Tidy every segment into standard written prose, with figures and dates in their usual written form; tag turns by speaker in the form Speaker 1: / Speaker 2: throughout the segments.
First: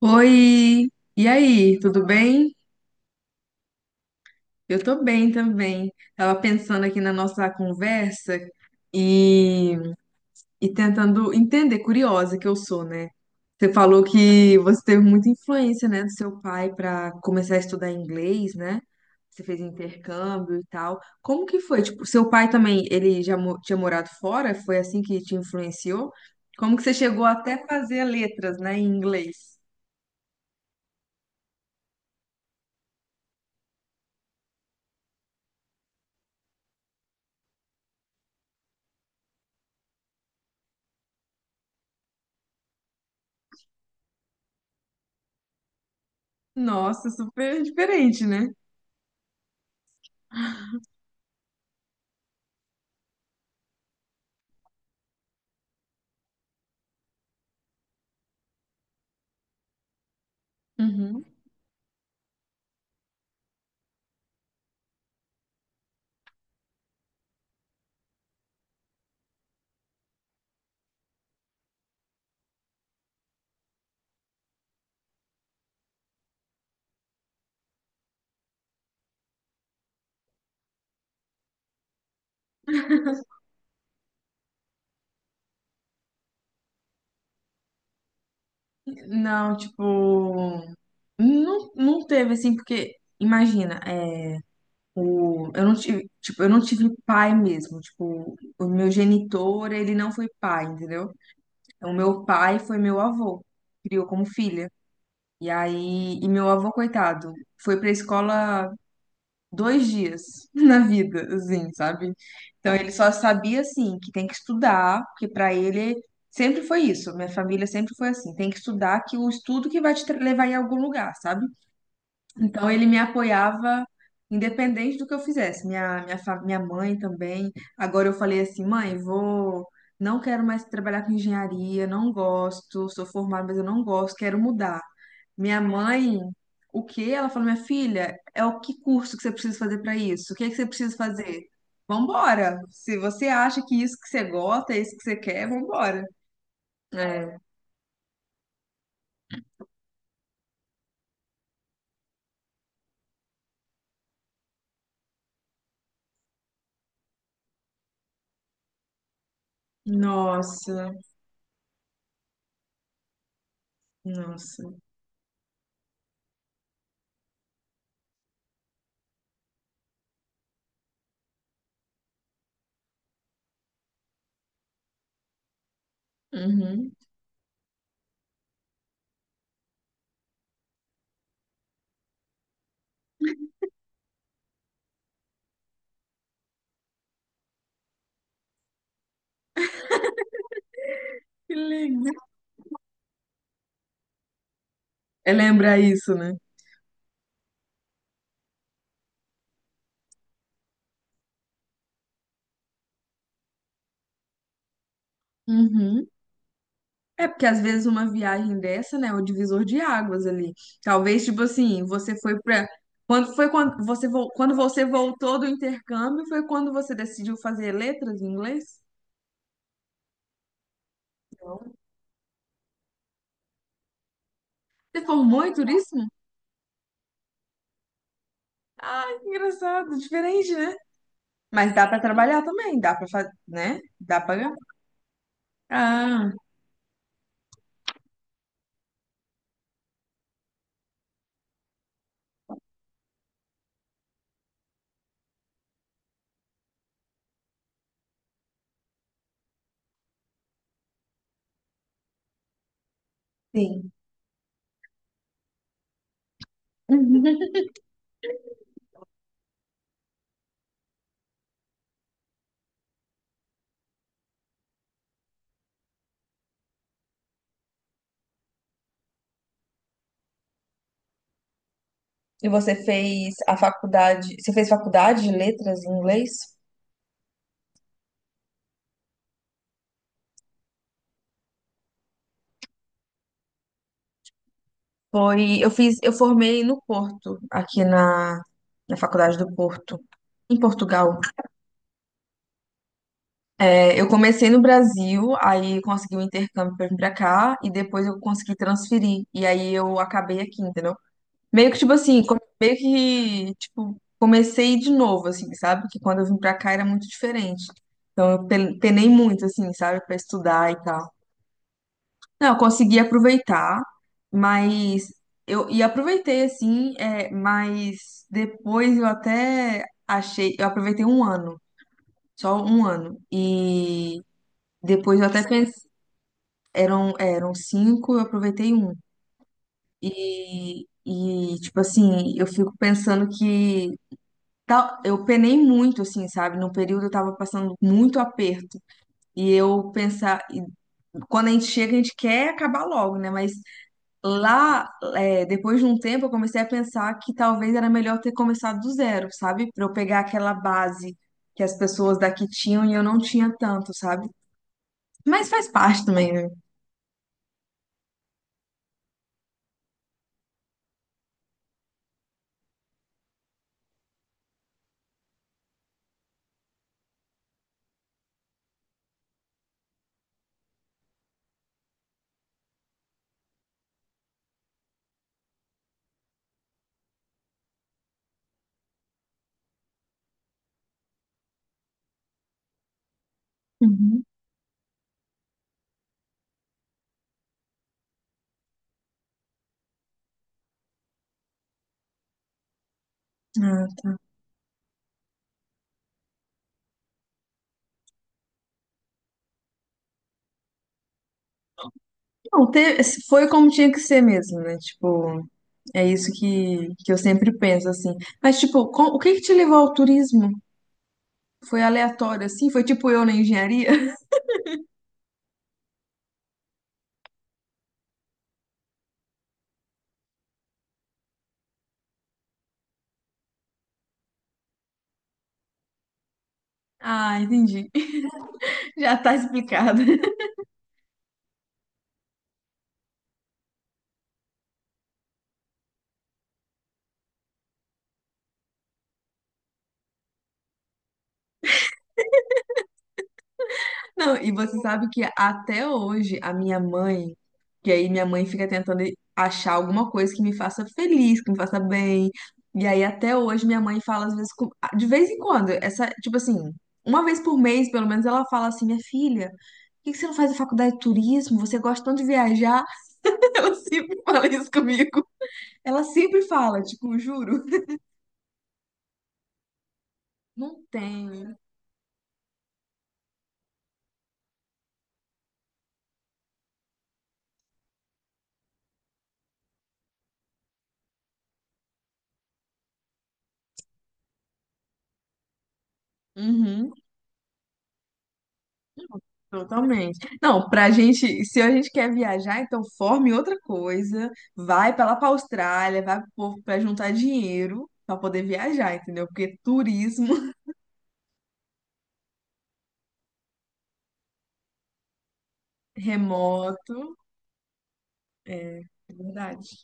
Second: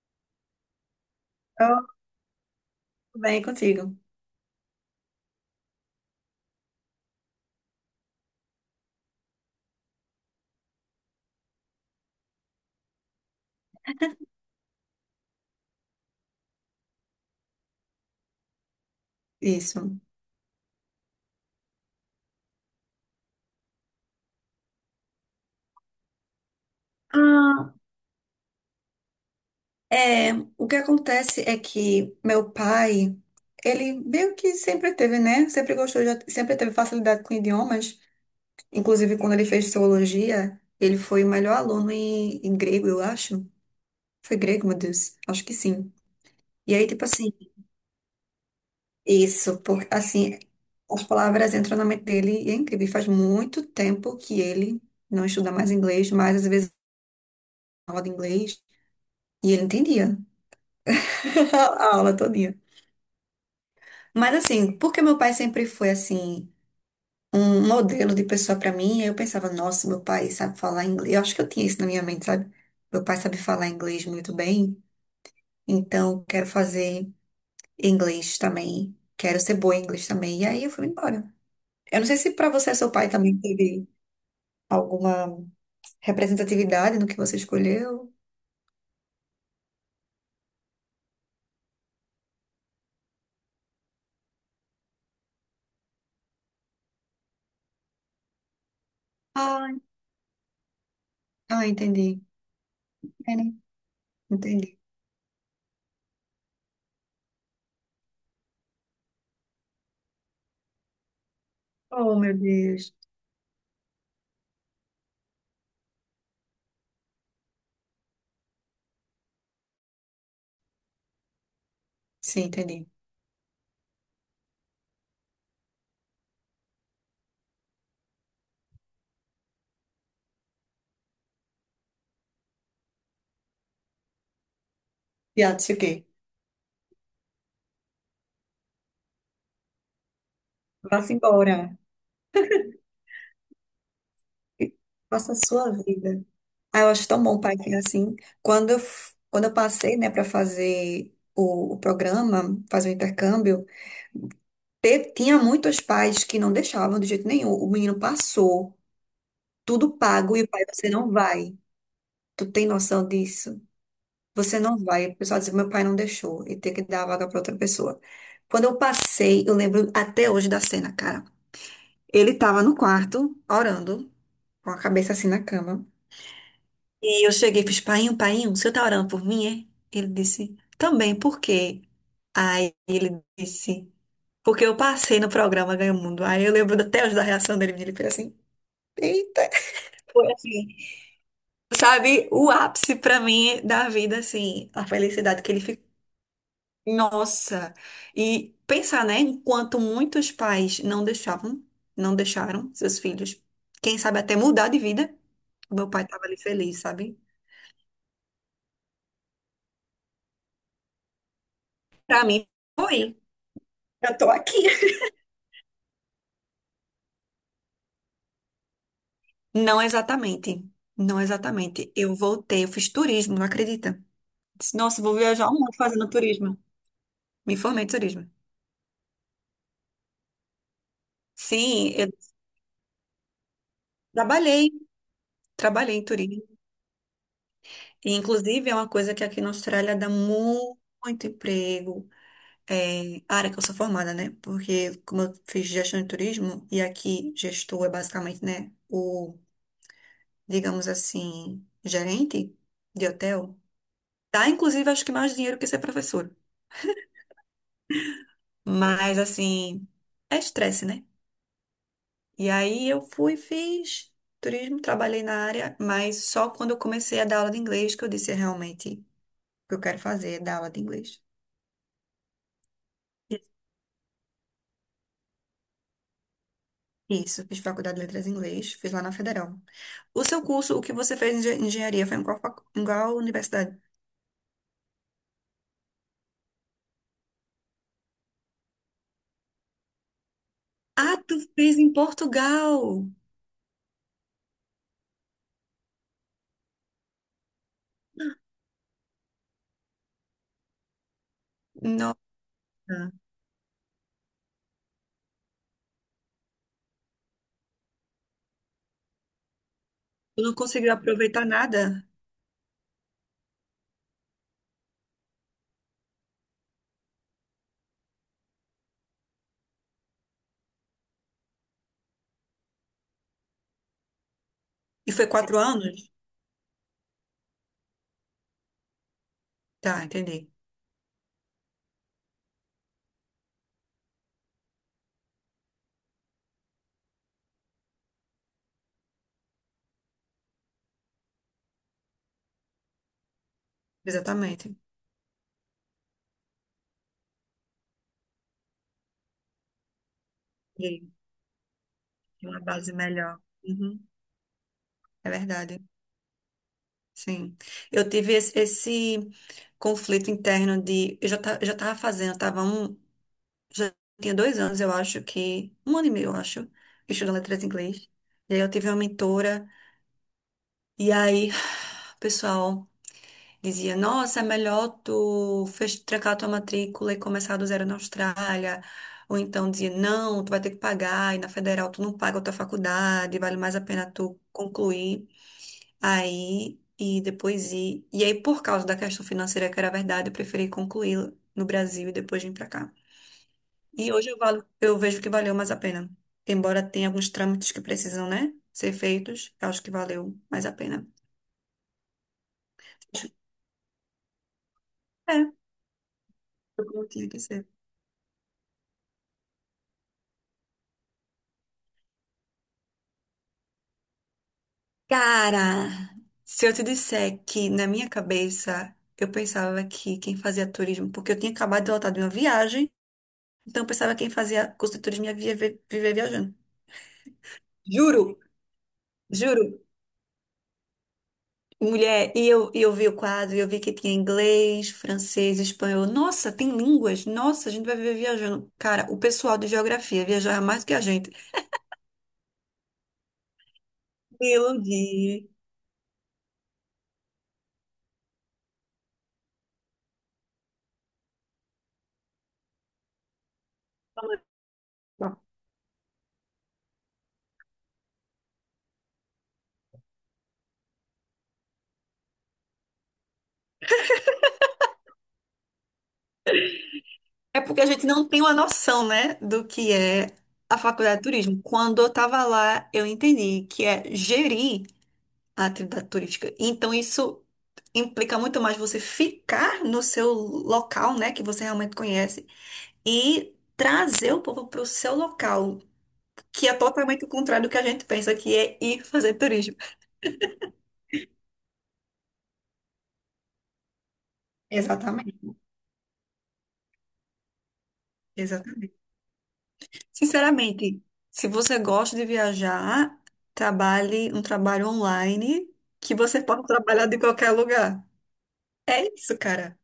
Speaker 1: Oi, e
Speaker 2: Eu
Speaker 1: aí, tudo bem?
Speaker 2: venho contigo.
Speaker 1: Eu tô bem também. Tava pensando aqui na nossa conversa e, e tentando entender, curiosa que eu sou, né? Você falou que você teve muita influência, né, do seu pai para começar a estudar inglês, né? Você fez
Speaker 2: Isso.
Speaker 1: intercâmbio e tal. Como que foi? Tipo, seu pai também, tinha morado fora? Foi assim que te influenciou? Como que você chegou até a
Speaker 2: Ah,
Speaker 1: fazer letras, né, em inglês?
Speaker 2: é, o que acontece é que meu pai, ele meio que sempre teve, né? Sempre gostou, sempre teve facilidade com idiomas. Inclusive, quando ele fez teologia, ele foi o melhor aluno em grego, eu acho. Foi grego, meu Deus. Acho que sim. E aí, tipo
Speaker 1: Nossa,
Speaker 2: assim,
Speaker 1: super diferente, né?
Speaker 2: isso, porque assim, as palavras entram na mente dele e é incrível. E faz muito tempo que ele não estuda mais inglês, mas às vezes aula de inglês e ele entendia.
Speaker 1: Uhum.
Speaker 2: A aula todinha. Mas assim, porque meu pai sempre foi assim, um modelo de pessoa pra mim, eu pensava, nossa, meu pai sabe falar inglês. Eu acho que eu tinha isso na minha mente, sabe? Meu pai sabe falar inglês muito bem, então quero fazer inglês também, quero ser boa em inglês também. E aí eu fui embora. Eu não sei se pra você, seu pai também teve alguma representatividade no que você escolheu.
Speaker 1: Não, tipo, não teve assim, porque imagina, é, eu não tive, tipo, eu não tive pai mesmo, tipo, o meu
Speaker 2: Ah,
Speaker 1: genitor, ele não foi pai, entendeu?
Speaker 2: ah,
Speaker 1: O
Speaker 2: entendi.
Speaker 1: meu pai foi meu
Speaker 2: É,
Speaker 1: avô,
Speaker 2: né?
Speaker 1: criou como filha.
Speaker 2: Entendi.
Speaker 1: E meu avô, coitado, foi pra escola dois dias na vida, assim, sabe?
Speaker 2: Oh, meu
Speaker 1: Então ele
Speaker 2: Deus.
Speaker 1: só sabia assim que tem que estudar, porque pra ele sempre foi isso. Minha família sempre foi assim, tem que estudar que o estudo que levar em algum lugar, sabe?
Speaker 2: Sim,
Speaker 1: Então ele
Speaker 2: entendi.
Speaker 1: me apoiava independente do que eu fizesse. Minha mãe também. Agora eu falei assim, mãe, vou, não quero mais trabalhar com engenharia, não gosto, sou formada, mas eu não gosto, quero mudar. Minha
Speaker 2: Piada, o quê?
Speaker 1: mãe, o quê? Ela falou, minha filha, é o que curso que você precisa fazer para isso? O que é que você precisa
Speaker 2: Vá-se
Speaker 1: fazer?
Speaker 2: embora.
Speaker 1: Vambora! Se você acha que isso que você gosta, é isso que você
Speaker 2: Faça a
Speaker 1: quer,
Speaker 2: sua
Speaker 1: vambora.
Speaker 2: vida. Ah, eu acho tão
Speaker 1: É.
Speaker 2: bom, pai, que é assim. Quando eu, quando eu passei, né, para fazer o programa, fazer o intercâmbio, tinha muitos pais que não deixavam de jeito nenhum. O menino passou, tudo pago, e o pai, você
Speaker 1: Nossa,
Speaker 2: não vai. Tu tem noção disso? Você
Speaker 1: nossa.
Speaker 2: não vai. O pessoal dizia, meu pai não deixou, e ter que dar a vaga para outra pessoa. Quando eu passei, eu lembro até hoje da cena, cara. Ele tava no quarto, orando, com a cabeça assim na cama.
Speaker 1: Uhum.
Speaker 2: E eu cheguei e fiz, painho, painho, o senhor tá orando por mim, é? Ele disse, também, por quê? Aí ele disse, porque eu passei no programa Ganha o Mundo. Aí eu lembro até hoje da reação dele, ele fez assim, eita. Foi assim,
Speaker 1: Que lindo.
Speaker 2: sabe, o ápice pra mim da vida, assim, a
Speaker 1: É
Speaker 2: felicidade que ele
Speaker 1: lembrar
Speaker 2: ficou.
Speaker 1: isso, né?
Speaker 2: Nossa! E pensar, né, enquanto muitos pais não deixavam, não deixaram seus filhos, quem sabe até mudar de vida, o meu
Speaker 1: Uhum.
Speaker 2: pai tava ali feliz, sabe?
Speaker 1: É porque às vezes uma viagem dessa, né, é o divisor de águas ali. Talvez, tipo assim, você
Speaker 2: Pra
Speaker 1: foi
Speaker 2: mim,
Speaker 1: pra.
Speaker 2: foi.
Speaker 1: Quando foi quando
Speaker 2: Eu tô
Speaker 1: quando
Speaker 2: aqui.
Speaker 1: você voltou do intercâmbio, foi quando você decidiu fazer letras em inglês?
Speaker 2: Não exatamente. Não
Speaker 1: Não.
Speaker 2: exatamente. Eu voltei, eu fiz turismo, não acredita? Disse, nossa,
Speaker 1: Você
Speaker 2: vou
Speaker 1: formou
Speaker 2: viajar
Speaker 1: em
Speaker 2: um mundo
Speaker 1: turismo?
Speaker 2: fazendo turismo. Me formei em turismo.
Speaker 1: Ah, que engraçado, diferente, né? Mas dá
Speaker 2: Sim,
Speaker 1: pra
Speaker 2: eu
Speaker 1: trabalhar também, dá pra fazer, né? Dá pra ganhar.
Speaker 2: trabalhei, trabalhei em
Speaker 1: Ah,
Speaker 2: turismo. E, inclusive, é uma coisa que aqui na Austrália dá muito emprego. É, a área que eu sou formada, né? Porque como eu fiz gestão de turismo, e aqui gestor é basicamente, né, o, digamos assim, gerente de hotel,
Speaker 1: sim.
Speaker 2: dá inclusive acho que mais dinheiro que ser professor. Mas assim, é estresse, né? E aí eu fui, fiz turismo, trabalhei na área, mas só quando eu comecei a dar aula de inglês que eu disse: "É realmente o que eu quero fazer, é dar aula de inglês."
Speaker 1: E você fez a faculdade, você fez faculdade de letras em inglês?
Speaker 2: Isso, fiz faculdade de letras em inglês, fiz lá na Federal. O seu curso, o que você fez em engenharia, foi em qual, em qual universidade?
Speaker 1: Foi, eu fiz, eu formei no Porto, na Faculdade do Porto, em
Speaker 2: Ah,
Speaker 1: Portugal.
Speaker 2: tu fez em Portugal!
Speaker 1: É, eu comecei no Brasil, aí consegui o intercâmbio pra vir pra cá, e depois eu consegui transferir. E aí eu acabei aqui, entendeu?
Speaker 2: Nossa,
Speaker 1: Meio que, tipo, comecei de novo, assim, sabe? Que quando eu vim pra cá era muito diferente. Penei muito, assim, sabe? Pra
Speaker 2: tu não
Speaker 1: estudar e
Speaker 2: conseguiu
Speaker 1: tal.
Speaker 2: aproveitar nada?
Speaker 1: Não, eu consegui aproveitar, mas eu aproveitei assim, é, mas depois eu até achei, eu aproveitei um ano, só um ano. E
Speaker 2: E
Speaker 1: depois eu
Speaker 2: foi
Speaker 1: até
Speaker 2: quatro
Speaker 1: pensei,
Speaker 2: anos?
Speaker 1: eram cinco, eu aproveitei um.
Speaker 2: Tá, entendi.
Speaker 1: E tipo assim, eu fico pensando que tal, eu penei muito, assim, sabe? Num período eu tava passando muito aperto. E eu pensar, e quando a gente chega, a gente quer acabar logo, né? Mas
Speaker 2: Exatamente.
Speaker 1: lá, é, depois de um tempo, eu comecei a pensar que talvez era melhor ter começado do zero, sabe? Pra eu pegar aquela
Speaker 2: E
Speaker 1: base que as pessoas daqui
Speaker 2: uma
Speaker 1: tinham
Speaker 2: base
Speaker 1: e eu não
Speaker 2: melhor.
Speaker 1: tinha tanto,
Speaker 2: Uhum,
Speaker 1: sabe?
Speaker 2: é
Speaker 1: Mas faz
Speaker 2: verdade.
Speaker 1: parte também, né?
Speaker 2: Sim, eu tive esse conflito interno de. Eu já, já tava fazendo, eu tava um. Já tinha dois anos, eu acho que. Um ano e meio, eu acho, estudando letras em inglês. E aí eu tive uma mentora, e aí o pessoal dizia: "Nossa, é melhor tu trancar tua matrícula e começar do zero na Austrália." Ou então dizia: "Não, tu vai ter que pagar, e na federal tu não paga a tua faculdade, vale mais a pena
Speaker 1: Uhum.
Speaker 2: tu concluir." Aí, e depois ir. E aí, por causa da questão financeira, que era verdade, eu preferi concluir no Brasil e depois vir pra cá.
Speaker 1: Ah,
Speaker 2: E
Speaker 1: tá.
Speaker 2: hoje eu, eu vejo que valeu mais a pena. Embora tenha alguns trâmites que precisam, né, ser feitos, eu acho que valeu mais a pena.
Speaker 1: Não, te- foi como tinha que ser mesmo, né?
Speaker 2: É,
Speaker 1: Tipo, é isso
Speaker 2: foi
Speaker 1: que,
Speaker 2: como
Speaker 1: que eu
Speaker 2: tinha que
Speaker 1: sempre
Speaker 2: ser.
Speaker 1: penso, assim. Mas, tipo, o que que te levou ao turismo? Foi aleatório, assim? Foi tipo eu na engenharia?
Speaker 2: Cara, se eu te disser que na minha cabeça eu pensava que quem fazia turismo, porque eu tinha acabado de voltar de uma viagem, então eu pensava que quem fazia curso de turismo ia viver, viver viajando.
Speaker 1: Ah, entendi.
Speaker 2: Juro,
Speaker 1: Já tá
Speaker 2: juro.
Speaker 1: explicado.
Speaker 2: Mulher, e eu vi o quadro, e eu vi que tinha inglês, francês, espanhol. Nossa, tem línguas? Nossa, a gente vai viver viajando. Cara, o pessoal de geografia viaja mais do que a gente.
Speaker 1: Não, e você
Speaker 2: Meu
Speaker 1: sabe que
Speaker 2: Deus.
Speaker 1: até hoje a minha mãe, que aí minha mãe fica tentando achar alguma coisa que me faça feliz, que me faça bem. E aí até hoje minha mãe fala às vezes, de vez em quando, essa, tipo assim, uma vez por mês, pelo menos ela fala assim, minha filha, por que que você não faz a faculdade de turismo? Você gosta tanto de viajar? Ela sempre fala isso comigo. Ela sempre fala, tipo,
Speaker 2: É
Speaker 1: juro,
Speaker 2: porque a gente não tem uma noção, né, do que é a
Speaker 1: não
Speaker 2: faculdade de
Speaker 1: tenho.
Speaker 2: turismo. Quando eu estava lá, eu entendi que é gerir a atividade turística. Então, isso implica muito mais você ficar no seu local, né, que você realmente conhece, e trazer o povo para o seu local. Que é
Speaker 1: Uhum.
Speaker 2: totalmente o contrário do que a gente pensa, que é ir fazer turismo.
Speaker 1: Totalmente. Não, pra gente, se a gente quer viajar, então forme outra coisa, vai pra lá pra
Speaker 2: Exatamente,
Speaker 1: Austrália, vai pro povo pra juntar dinheiro pra poder
Speaker 2: exatamente.
Speaker 1: viajar, entendeu? Porque turismo
Speaker 2: Sinceramente, se você gosta de viajar, trabalhe um trabalho online que você pode
Speaker 1: remoto
Speaker 2: trabalhar de qualquer lugar.
Speaker 1: é
Speaker 2: É
Speaker 1: é
Speaker 2: isso,
Speaker 1: verdade,
Speaker 2: cara.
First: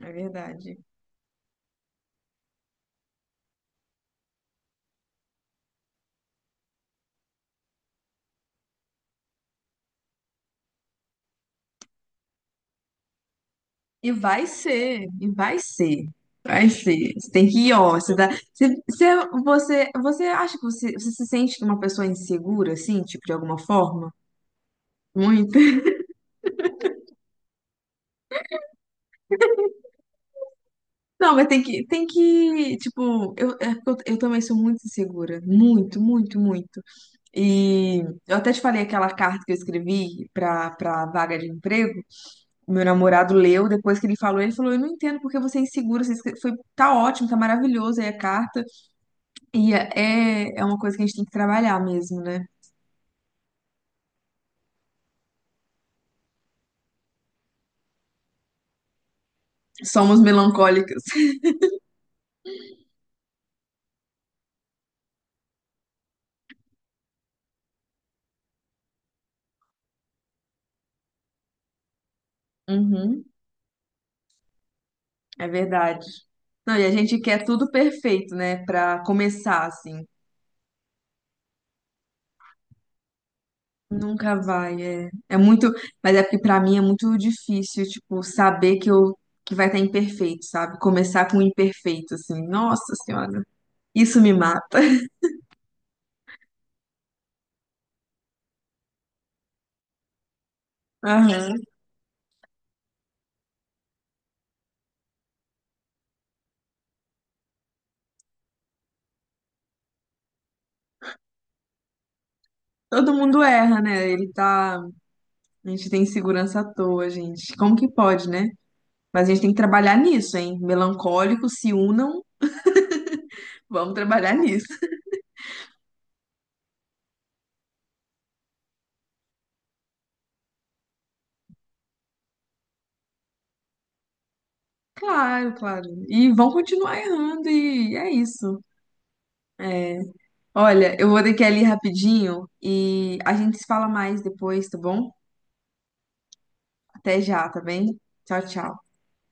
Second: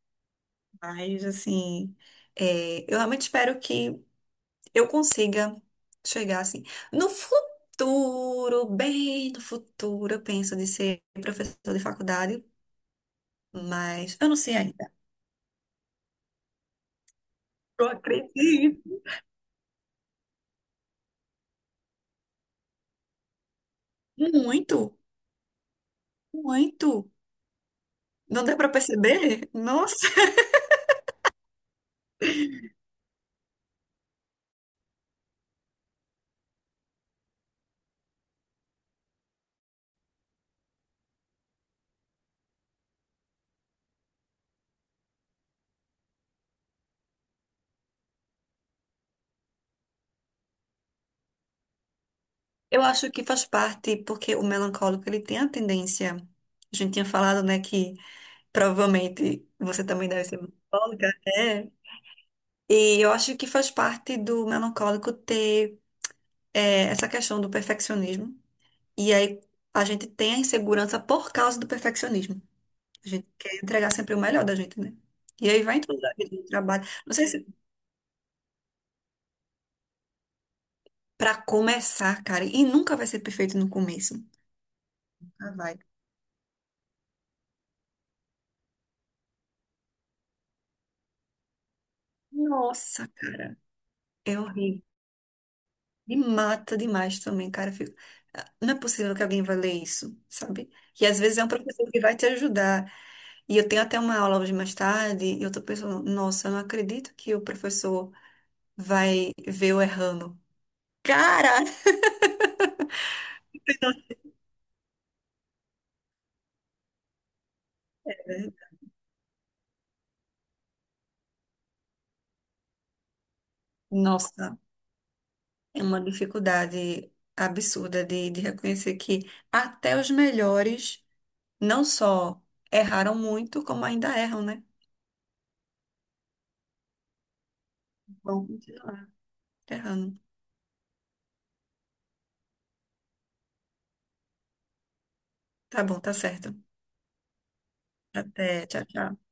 Speaker 1: é verdade.
Speaker 2: Mas, assim, é, eu realmente espero que eu consiga chegar, assim, no futuro, bem no futuro, eu penso de ser professor de faculdade,
Speaker 1: E
Speaker 2: mas eu não
Speaker 1: vai
Speaker 2: sei ainda.
Speaker 1: ser, e vai ser, vai ser. Você tem que ir,
Speaker 2: Eu
Speaker 1: ó, você dá, se,
Speaker 2: acredito
Speaker 1: se você, você acha que você, você se sente uma pessoa insegura, assim, tipo, de alguma forma?
Speaker 2: muito.
Speaker 1: Muito?
Speaker 2: Muito. Não deu para perceber? Nossa.
Speaker 1: Não, mas tem que, tipo, eu, é porque eu também sou muito insegura, muito, muito, muito. E eu até te falei aquela carta que eu escrevi pra vaga de emprego, meu namorado leu, depois que ele falou, eu não entendo porque você é insegura, você escre- foi, tá ótimo, tá maravilhoso aí a carta, e é, é uma coisa que a gente tem que trabalhar mesmo, né?
Speaker 2: Eu acho que faz parte, porque o melancólico, ele tem a tendência. A gente tinha falado, né, que provavelmente você também
Speaker 1: Somos
Speaker 2: deve ser
Speaker 1: melancólicas.
Speaker 2: melancólica. É. E eu acho que faz parte do melancólico ter é, essa questão do perfeccionismo. E aí a gente tem a insegurança por causa do perfeccionismo. A
Speaker 1: Uhum,
Speaker 2: gente quer entregar sempre o melhor da gente, né?
Speaker 1: é
Speaker 2: E aí vai em tudo
Speaker 1: verdade.
Speaker 2: da vida, no
Speaker 1: Não, e
Speaker 2: trabalho.
Speaker 1: a
Speaker 2: Não
Speaker 1: gente
Speaker 2: sei
Speaker 1: quer
Speaker 2: se
Speaker 1: tudo perfeito, né, pra começar, assim.
Speaker 2: para começar, cara, e nunca vai ser perfeito no começo.
Speaker 1: Nunca vai, é. É
Speaker 2: Nunca
Speaker 1: muito,
Speaker 2: vai.
Speaker 1: mas é porque pra mim é muito difícil, tipo, saber que eu que vai estar imperfeito, sabe? Começar com o imperfeito, assim. Nossa
Speaker 2: Nossa,
Speaker 1: Senhora,
Speaker 2: cara,
Speaker 1: isso me
Speaker 2: é
Speaker 1: mata.
Speaker 2: horrível. Me mata demais também, cara. Eu fico, "Ah, não é possível que alguém vai ler isso, sabe? E às vezes é um
Speaker 1: Aham.
Speaker 2: professor que vai te ajudar. E eu tenho até uma aula hoje mais tarde, e eu tô pensando, nossa, eu não acredito que o professor vai ver eu errando. Cara,
Speaker 1: Todo mundo erra, né?
Speaker 2: você
Speaker 1: Ele tá, a gente tem insegurança à toa, gente. Como que pode, né?
Speaker 2: não-
Speaker 1: Mas a gente tem que trabalhar nisso, hein? Melancólicos se unam, vamos trabalhar
Speaker 2: nossa,
Speaker 1: nisso.
Speaker 2: é uma dificuldade absurda de reconhecer que até os melhores não só erraram muito, como ainda erram, né?
Speaker 1: Claro, claro. E vão continuar errando e é
Speaker 2: Vão
Speaker 1: isso.
Speaker 2: continuar
Speaker 1: É.
Speaker 2: errando.
Speaker 1: Olha, eu vou ter que ir ali rapidinho e a gente se fala mais depois, tá bom?
Speaker 2: Tá bom, tá certo.
Speaker 1: Até já, tá bem? Tchau,
Speaker 2: Até, tchau,
Speaker 1: tchau.
Speaker 2: tchau.